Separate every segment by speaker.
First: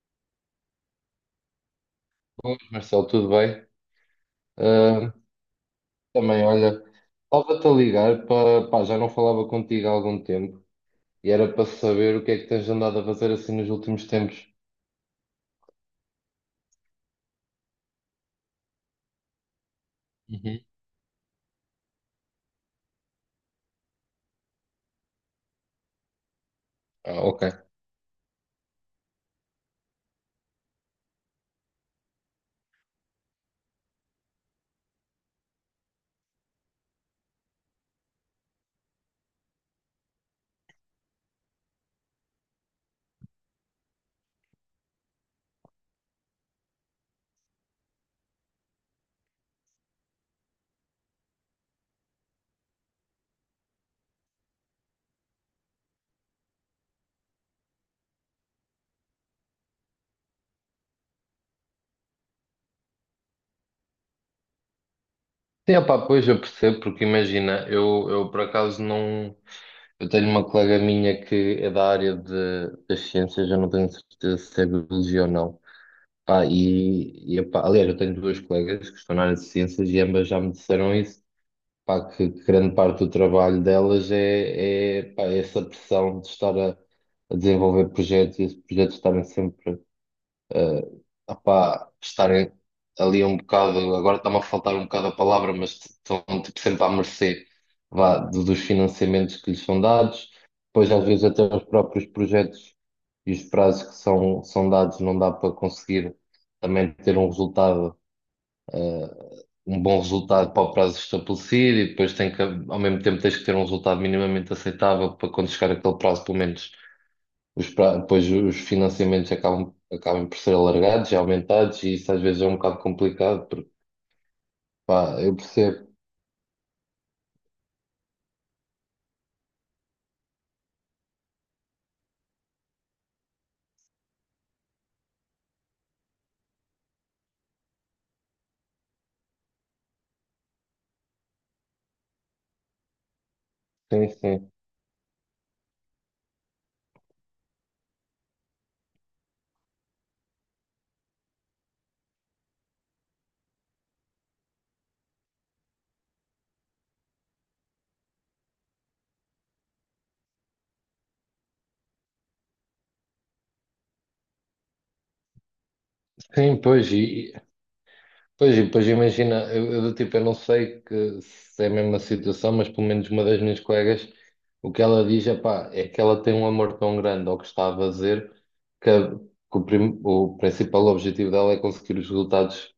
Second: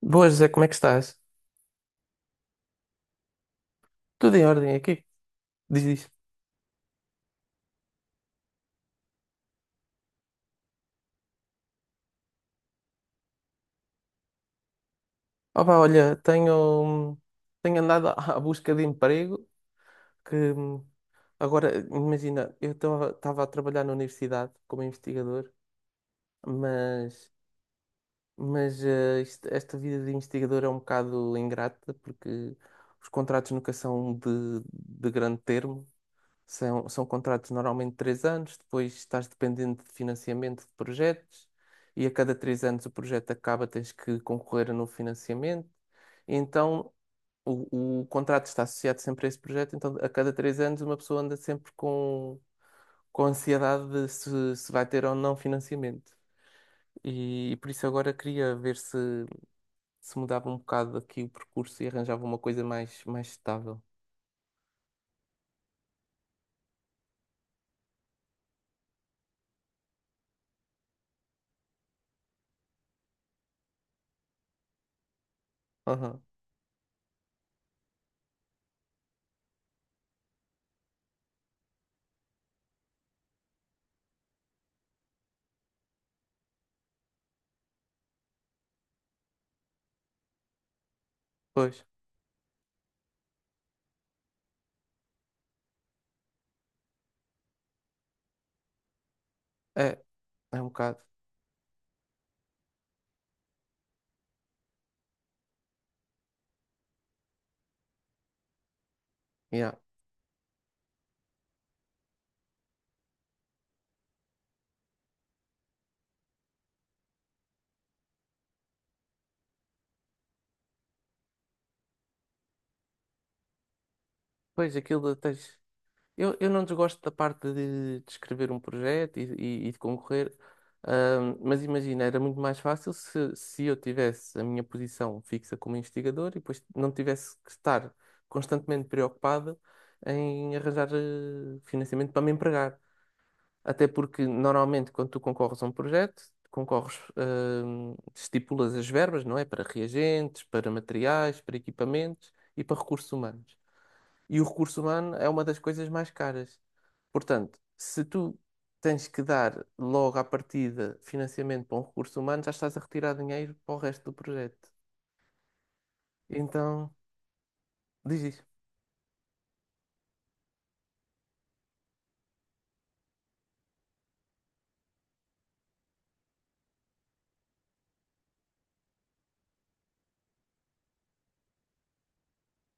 Speaker 1: Boas, José, como é que estás?
Speaker 2: Boas, Marcelo, tudo bem?
Speaker 1: Tudo em ordem aqui?
Speaker 2: Ah,
Speaker 1: Diz isso.
Speaker 2: também, olha, estava-te a ligar para, pá, já não falava contigo há algum tempo e era para saber o que é que tens andado a fazer assim nos últimos tempos.
Speaker 1: Opa, olha, tenho andado à busca de emprego que
Speaker 2: Uhum.
Speaker 1: agora, imagina, eu estava a trabalhar na universidade como investigador,
Speaker 2: Ah,
Speaker 1: mas,
Speaker 2: ok.
Speaker 1: mas esta vida de investigador é um bocado ingrata porque os contratos nunca são de grande termo. São contratos normalmente de 3 anos, depois estás dependente de financiamento de projetos e a cada 3 anos o projeto acaba, tens que concorrer a novo financiamento. Então o contrato está associado sempre a esse projeto, então a cada 3 anos uma pessoa anda sempre com ansiedade de se vai ter ou não financiamento. E por isso agora queria ver se, se mudava um bocado aqui o percurso e arranjava uma coisa mais, mais estável.
Speaker 2: Sim, opá, pois eu percebo, porque imagina, eu por acaso não. Eu tenho uma colega minha que é da área de, das ciências, eu não tenho certeza se é biologia ou não.
Speaker 1: Aham.
Speaker 2: Pá, epá, aliás, eu tenho duas colegas que estão na área de ciências e ambas já me disseram isso. Pá, que grande parte do trabalho delas é essa pressão de estar a desenvolver projetos e esses projetos estarem sempre eh,
Speaker 1: Pois,
Speaker 2: estarem ali um bocado, agora está-me a faltar um bocado a palavra, mas estão tipo, sempre à mercê vá, dos financiamentos que lhes são
Speaker 1: é,
Speaker 2: dados.
Speaker 1: é um
Speaker 2: Depois
Speaker 1: bocado.
Speaker 2: às vezes até os próprios projetos e os prazos que são dados não dá para conseguir também ter um resultado eh,
Speaker 1: Yeah.
Speaker 2: um bom resultado para o prazo estabelecido, e depois tem que, ao mesmo tempo tens que ter um resultado minimamente aceitável para quando chegar aquele prazo, pelo menos depois os financiamentos acabam, acabam por ser alargados e aumentados, e isso às vezes é um bocado complicado porque
Speaker 1: Pois, aquilo de
Speaker 2: pá, eu
Speaker 1: tens...
Speaker 2: percebo.
Speaker 1: Eu não desgosto da parte de escrever um projeto e de concorrer, mas imagina, era muito mais fácil se, se eu tivesse a minha posição fixa como investigador e depois não tivesse que estar constantemente preocupado em arranjar financiamento para me empregar. Até
Speaker 2: Sim,
Speaker 1: porque,
Speaker 2: sim.
Speaker 1: normalmente, quando tu concorres a um projeto, concorres, estipulas as verbas, não é? Para reagentes, para materiais, para equipamentos e para recursos humanos. E o recurso humano é uma das coisas mais caras. Portanto, se tu tens que dar logo à partida financiamento para um recurso humano, já estás a retirar dinheiro para o resto do projeto.
Speaker 2: Sim, pois,
Speaker 1: Então,
Speaker 2: e,
Speaker 1: diz isso.
Speaker 2: pois, e depois imagina, eu do tipo, eu não sei que, se é a mesma situação, mas pelo menos uma das minhas colegas, o que ela diz é pá, é que ela tem um amor tão grande ao que está a fazer que, que o principal objetivo dela é conseguir os resultados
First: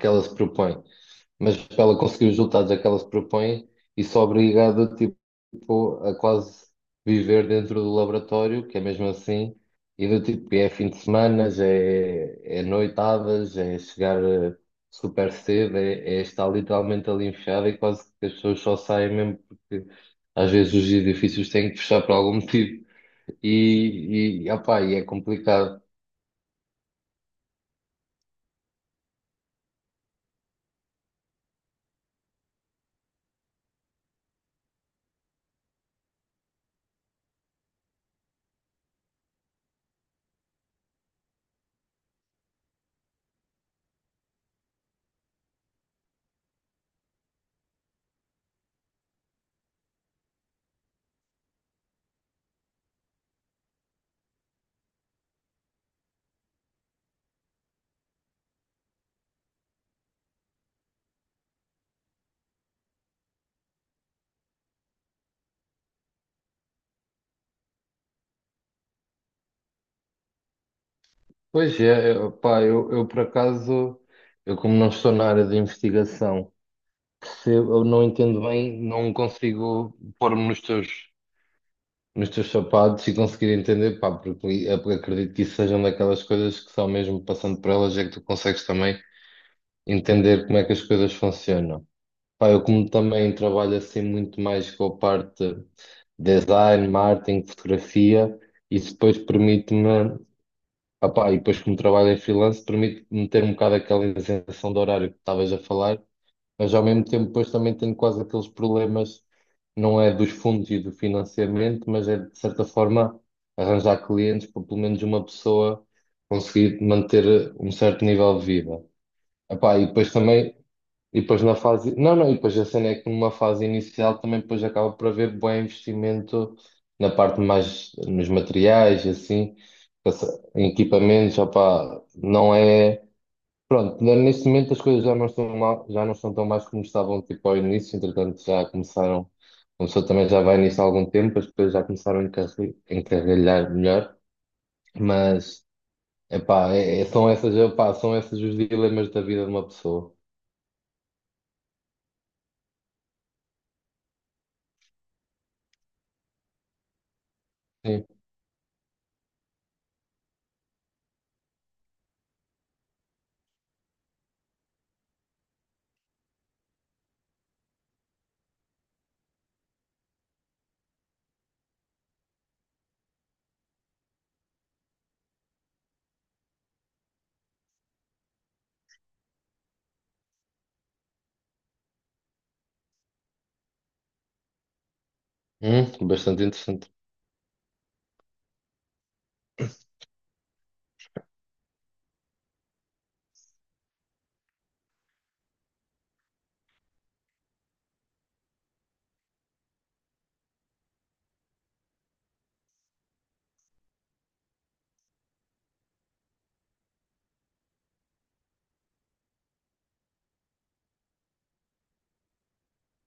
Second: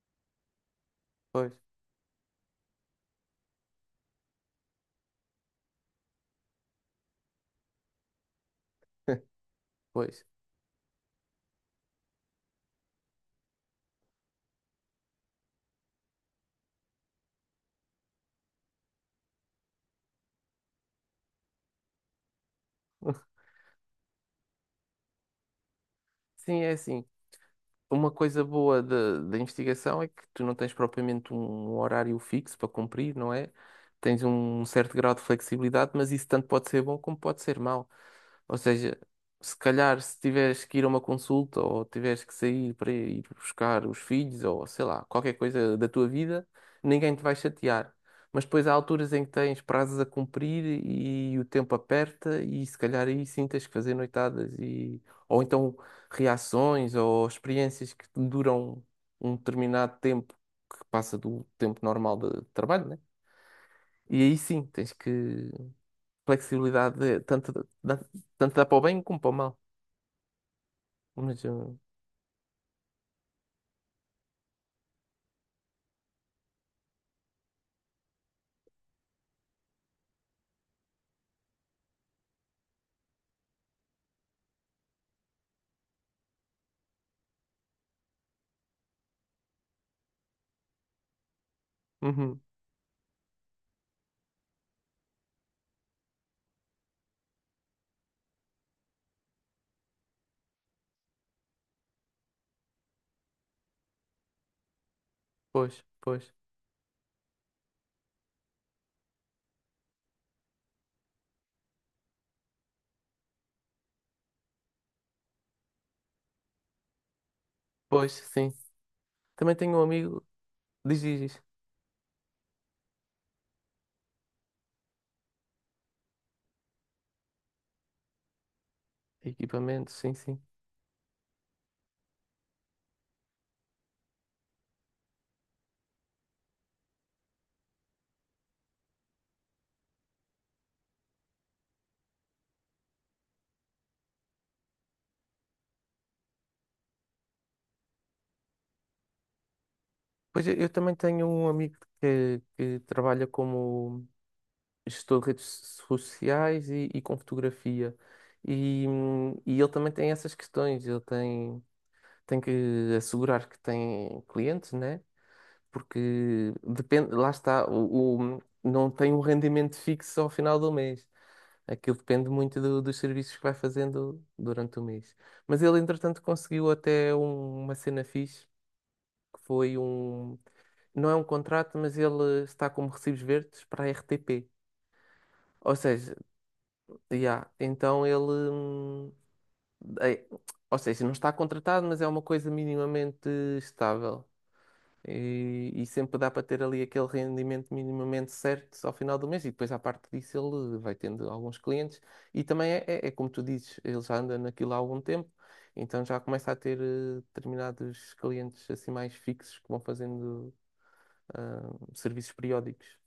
Speaker 2: que ela se propõe,
Speaker 1: Pois.
Speaker 2: mas para ela conseguir os resultados a que ela se propõe, isso obriga tipo, a quase viver dentro do laboratório, que é mesmo assim, e do
Speaker 1: Pois.
Speaker 2: tipo, é fim de semana, é noitadas, é chegar super cedo, é estar literalmente ali enfiado e quase que as pessoas só saem mesmo porque às vezes os edifícios têm que fechar por algum motivo e opá, e é complicado.
Speaker 1: Sim, é assim. Uma coisa boa da investigação é que tu não tens propriamente um horário fixo para cumprir, não é? Tens um certo grau de flexibilidade, mas isso tanto pode ser bom como pode ser mau. Ou seja, se calhar se tiveres que ir a uma consulta ou tiveres que sair para ir buscar os filhos ou sei lá, qualquer coisa da tua vida, ninguém te vai chatear. Mas depois há alturas em que tens prazos a cumprir e o tempo aperta e se calhar aí sim tens que fazer noitadas e ou então reações ou experiências que duram um determinado tempo que passa do tempo normal de trabalho, né? E aí sim, tens que flexibilidade dá, tanto dá para o bem como para o mal. Mas,
Speaker 2: Pois é, opá, eu por acaso, eu como não estou na área de investigação, percebo, eu não entendo bem, não consigo pôr-me nos teus sapatos e conseguir entender, pá, porque eu acredito que isso sejam daquelas coisas que só mesmo passando por elas é que tu consegues também entender como é que as coisas funcionam.
Speaker 1: uhum,
Speaker 2: Pá, eu como também trabalho assim muito mais com a parte de design, marketing, fotografia, isso depois permite-me, ah pá, e depois como trabalho em freelance, permite-me ter um bocado aquela isenção de horário que estavas a
Speaker 1: pois,
Speaker 2: falar,
Speaker 1: pois,
Speaker 2: mas ao mesmo tempo depois também tenho quase aqueles problemas, não é dos fundos e do financiamento, mas é de certa forma arranjar clientes para pelo menos uma pessoa conseguir manter um certo
Speaker 1: pois,
Speaker 2: nível de
Speaker 1: sim.
Speaker 2: vida.
Speaker 1: Também tenho
Speaker 2: Epá,
Speaker 1: um
Speaker 2: e depois
Speaker 1: amigo,
Speaker 2: também,
Speaker 1: diz, diz,
Speaker 2: e depois
Speaker 1: diz.
Speaker 2: na fase, não, não, e depois a cena é que numa fase inicial também depois acaba por haver bom investimento na parte mais, nos materiais, assim,
Speaker 1: Equipamento, sim, sim.
Speaker 2: em equipamentos, opá, não é. Pronto, né, neste momento as coisas já não estão mal, já não estão tão mais como estavam tipo ao início, entretanto já começaram, começou também já vai nisso há algum tempo, as coisas já começaram a encarrilhar melhor, mas epá, são essas, epá, são esses os dilemas da vida de uma pessoa.
Speaker 1: Pois eu também tenho um amigo que trabalha como gestor de redes sociais e com fotografia.
Speaker 2: Sim.
Speaker 1: E e ele também tem essas questões, ele tem, tem que assegurar que tem clientes, né? Porque depende, lá está, o não tem um rendimento fixo ao final do mês. Aquilo depende muito do- dos serviços que vai fazendo durante o mês. Mas ele, entretanto, conseguiu até um- uma cena fixe, que foi um. Não é um contrato, mas ele está como recibos verdes para a RTP. Ou seja,
Speaker 2: Bastante interessante.
Speaker 1: yeah. Então ele. hum, é- ou seja, não está contratado, mas é uma coisa minimamente estável. E sempre dá para ter ali aquele rendimento minimamente certo ao final do mês. E depois, à parte disso, ele vai tendo alguns clientes. E também é, é- é como tu dizes, ele já anda naquilo há algum tempo, então já começa a ter determinados clientes assim mais fixos que vão fazendo ah, serviços periódicos.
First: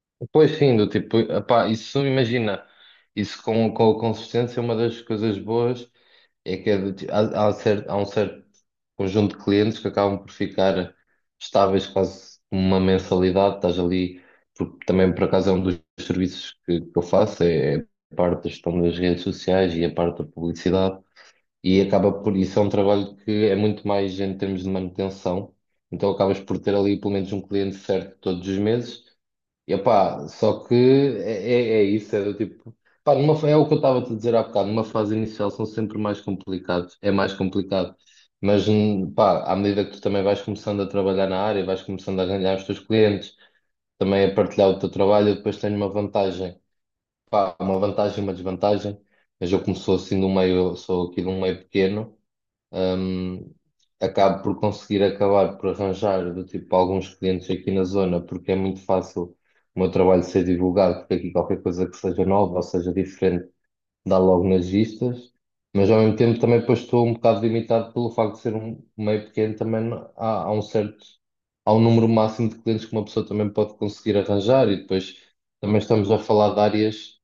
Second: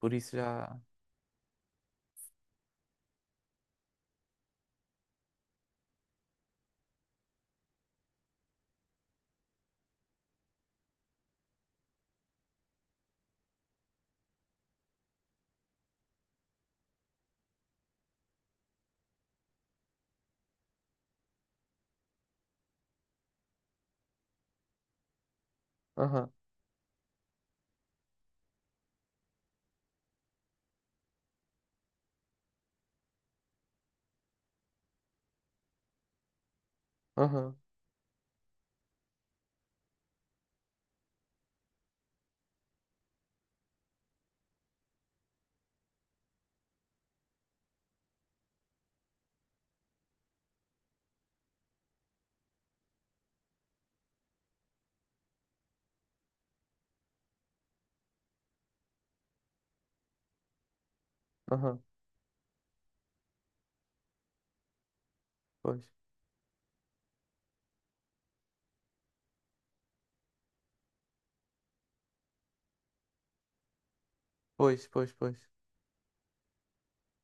Speaker 1: Por isso
Speaker 2: Pois sim,
Speaker 1: já.
Speaker 2: do tipo, epá, isso imagina, isso com a consistência, uma das coisas boas é que é há, há um certo conjunto de clientes que acabam por ficar estáveis quase como uma mensalidade, estás ali, porque também por acaso é um dos serviços que eu faço, é é a parte da gestão das redes sociais e a parte da publicidade, e acaba por isso é um trabalho que é muito mais em termos de manutenção, então
Speaker 1: Aham,
Speaker 2: acabas por ter ali pelo menos um cliente certo todos os meses. E opá, só que é isso, é do tipo. Pá, é o que eu estava a te dizer há bocado, numa fase inicial são sempre mais complicados, é mais
Speaker 1: aham,
Speaker 2: complicado. Mas pá, à medida que tu também vais começando a trabalhar na área, vais começando a ganhar os teus clientes, também a partilhar o teu trabalho, eu depois tenho uma vantagem. Pá, uma vantagem e uma desvantagem, mas eu como sou assim de um meio, eu sou aqui de um meio pequeno. Hum, acabo por conseguir acabar por arranjar do tipo alguns clientes aqui na zona, porque é muito fácil o meu trabalho ser divulgado, porque aqui qualquer
Speaker 1: aham.
Speaker 2: coisa que seja nova ou seja diferente dá logo nas vistas,
Speaker 1: Pois,
Speaker 2: mas ao mesmo tempo também depois estou um bocado limitado pelo facto de ser um meio pequeno, também há, há um certo, há um número máximo de clientes que uma pessoa também pode conseguir arranjar, e
Speaker 1: pois, pois,
Speaker 2: depois
Speaker 1: pois.
Speaker 2: também estamos a falar de áreas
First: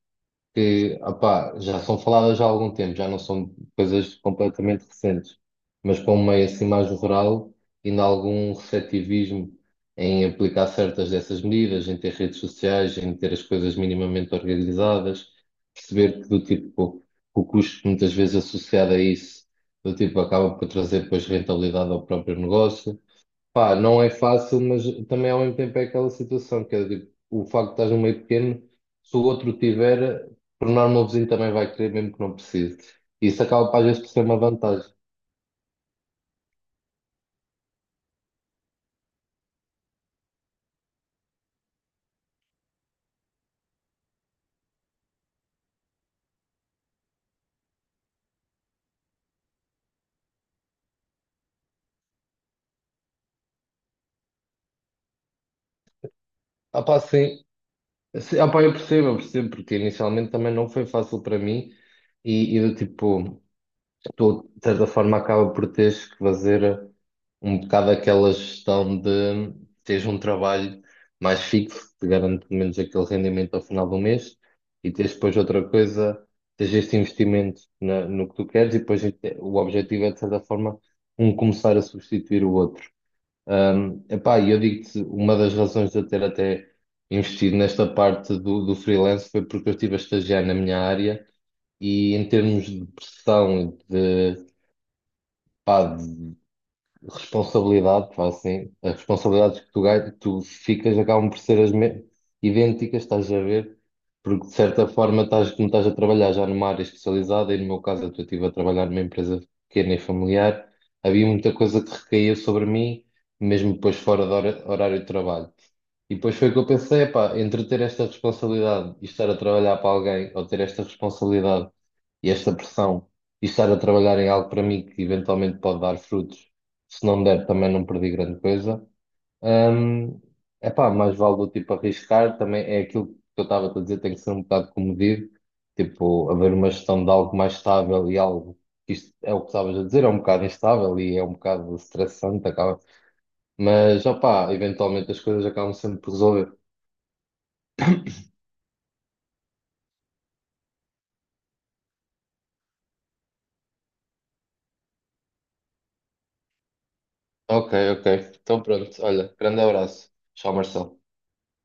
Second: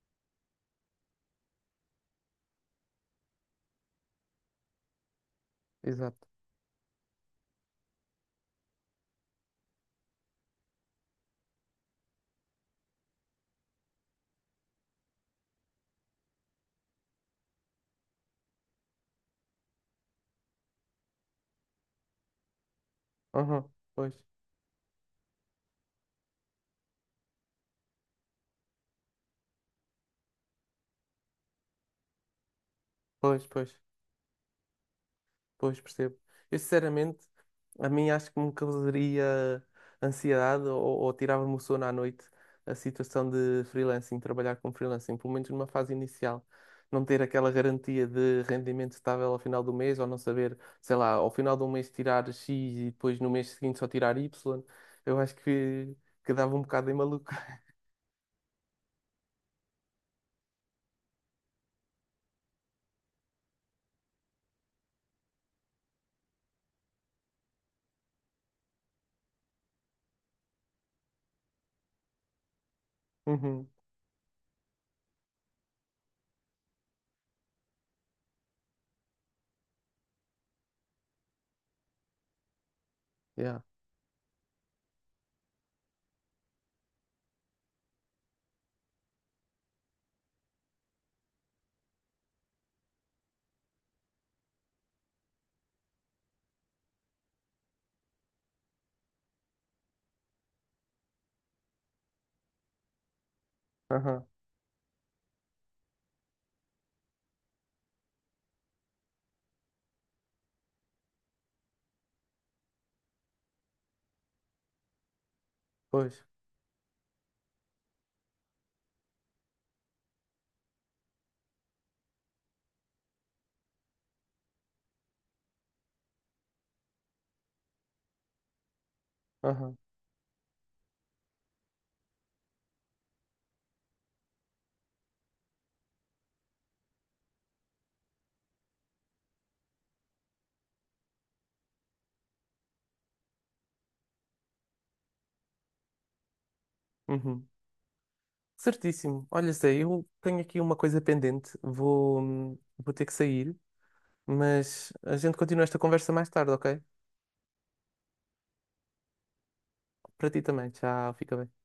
Speaker 2: que opá, já são faladas já há algum tempo, já não são coisas completamente recentes, mas para um
Speaker 1: Exato.
Speaker 2: meio assim mais rural, ainda há algum receptivismo em aplicar certas dessas medidas, em ter redes sociais, em ter as coisas minimamente organizadas, perceber que do tipo o custo muitas vezes associado a isso, do tipo acaba por trazer depois rentabilidade ao próprio negócio.
Speaker 1: Aham.
Speaker 2: Pá, não é
Speaker 1: Pois,
Speaker 2: fácil, mas também ao mesmo tempo é aquela situação, que é tipo, o facto de estás no meio pequeno, se o outro tiver, por norma o vizinho também vai querer, mesmo que não precise. Isso
Speaker 1: pois,
Speaker 2: acaba
Speaker 1: pois,
Speaker 2: para às vezes por ser uma vantagem.
Speaker 1: pois, percebo. Eu, sinceramente, a mim acho que me causaria ansiedade ou tirava-me o sono à noite a situação de freelancing, trabalhar com freelancing, pelo menos numa fase inicial. Não ter aquela garantia de rendimento estável ao final do mês, ou não saber, sei lá, ao final de um mês tirar X e depois no mês seguinte só tirar Y, eu acho que dava um
Speaker 2: Ah
Speaker 1: bocado em
Speaker 2: pá,
Speaker 1: maluco.
Speaker 2: sim, sim, ah pá, eu percebo, porque inicialmente também não foi fácil para mim, e do tipo, tu, de certa forma, acaba por teres que fazer um bocado aquela gestão de teres um trabalho mais fixo, que te garante pelo menos aquele rendimento ao
Speaker 1: Uhum,
Speaker 2: final do mês, e teres depois outra coisa, teres este investimento no que tu queres, e depois o objetivo é, de certa forma, um começar a substituir o outro.
Speaker 1: yeah,
Speaker 2: Um, epá, e eu digo-te, uma das razões de eu ter até investido nesta parte do freelance foi porque eu estive a estagiar na minha área e em termos de pressão, pá, de responsabilidade, pá, assim, as responsabilidades que tu ficas acabam por ser idênticas, estás a ver?
Speaker 1: aham,
Speaker 2: Porque de certa forma estás, como estás a trabalhar já numa área especializada, e no meu caso eu estive a trabalhar numa empresa pequena e familiar, havia muita coisa que recaía sobre mim, mesmo depois fora horário de trabalho.
Speaker 1: pois,
Speaker 2: E depois foi que eu pensei, pá, entre ter esta responsabilidade e estar a trabalhar para alguém, ou ter esta responsabilidade e esta pressão e estar a trabalhar em algo para mim que eventualmente pode dar frutos, se não der também não perdi grande coisa.
Speaker 1: aham,
Speaker 2: Hum, epá, mais vale do tipo arriscar, também é aquilo que eu estava a dizer, tem que ser um bocado comedido, tipo, haver uma gestão de algo mais estável e algo que isto é o que estavas a dizer, é um bocado instável e é um bocado estressante, acaba. Mas, opá, eventualmente as coisas acabam sempre por resolver.
Speaker 1: uhum. Certíssimo. Olha, Zé, eu tenho aqui uma coisa pendente. Vou ter que sair, mas a gente continua esta conversa mais tarde, ok?
Speaker 2: Ok, ok. Então pronto, olha, grande abraço.
Speaker 1: Para ti
Speaker 2: Tchau,
Speaker 1: também.
Speaker 2: Marcelo.
Speaker 1: Tchau, fica bem.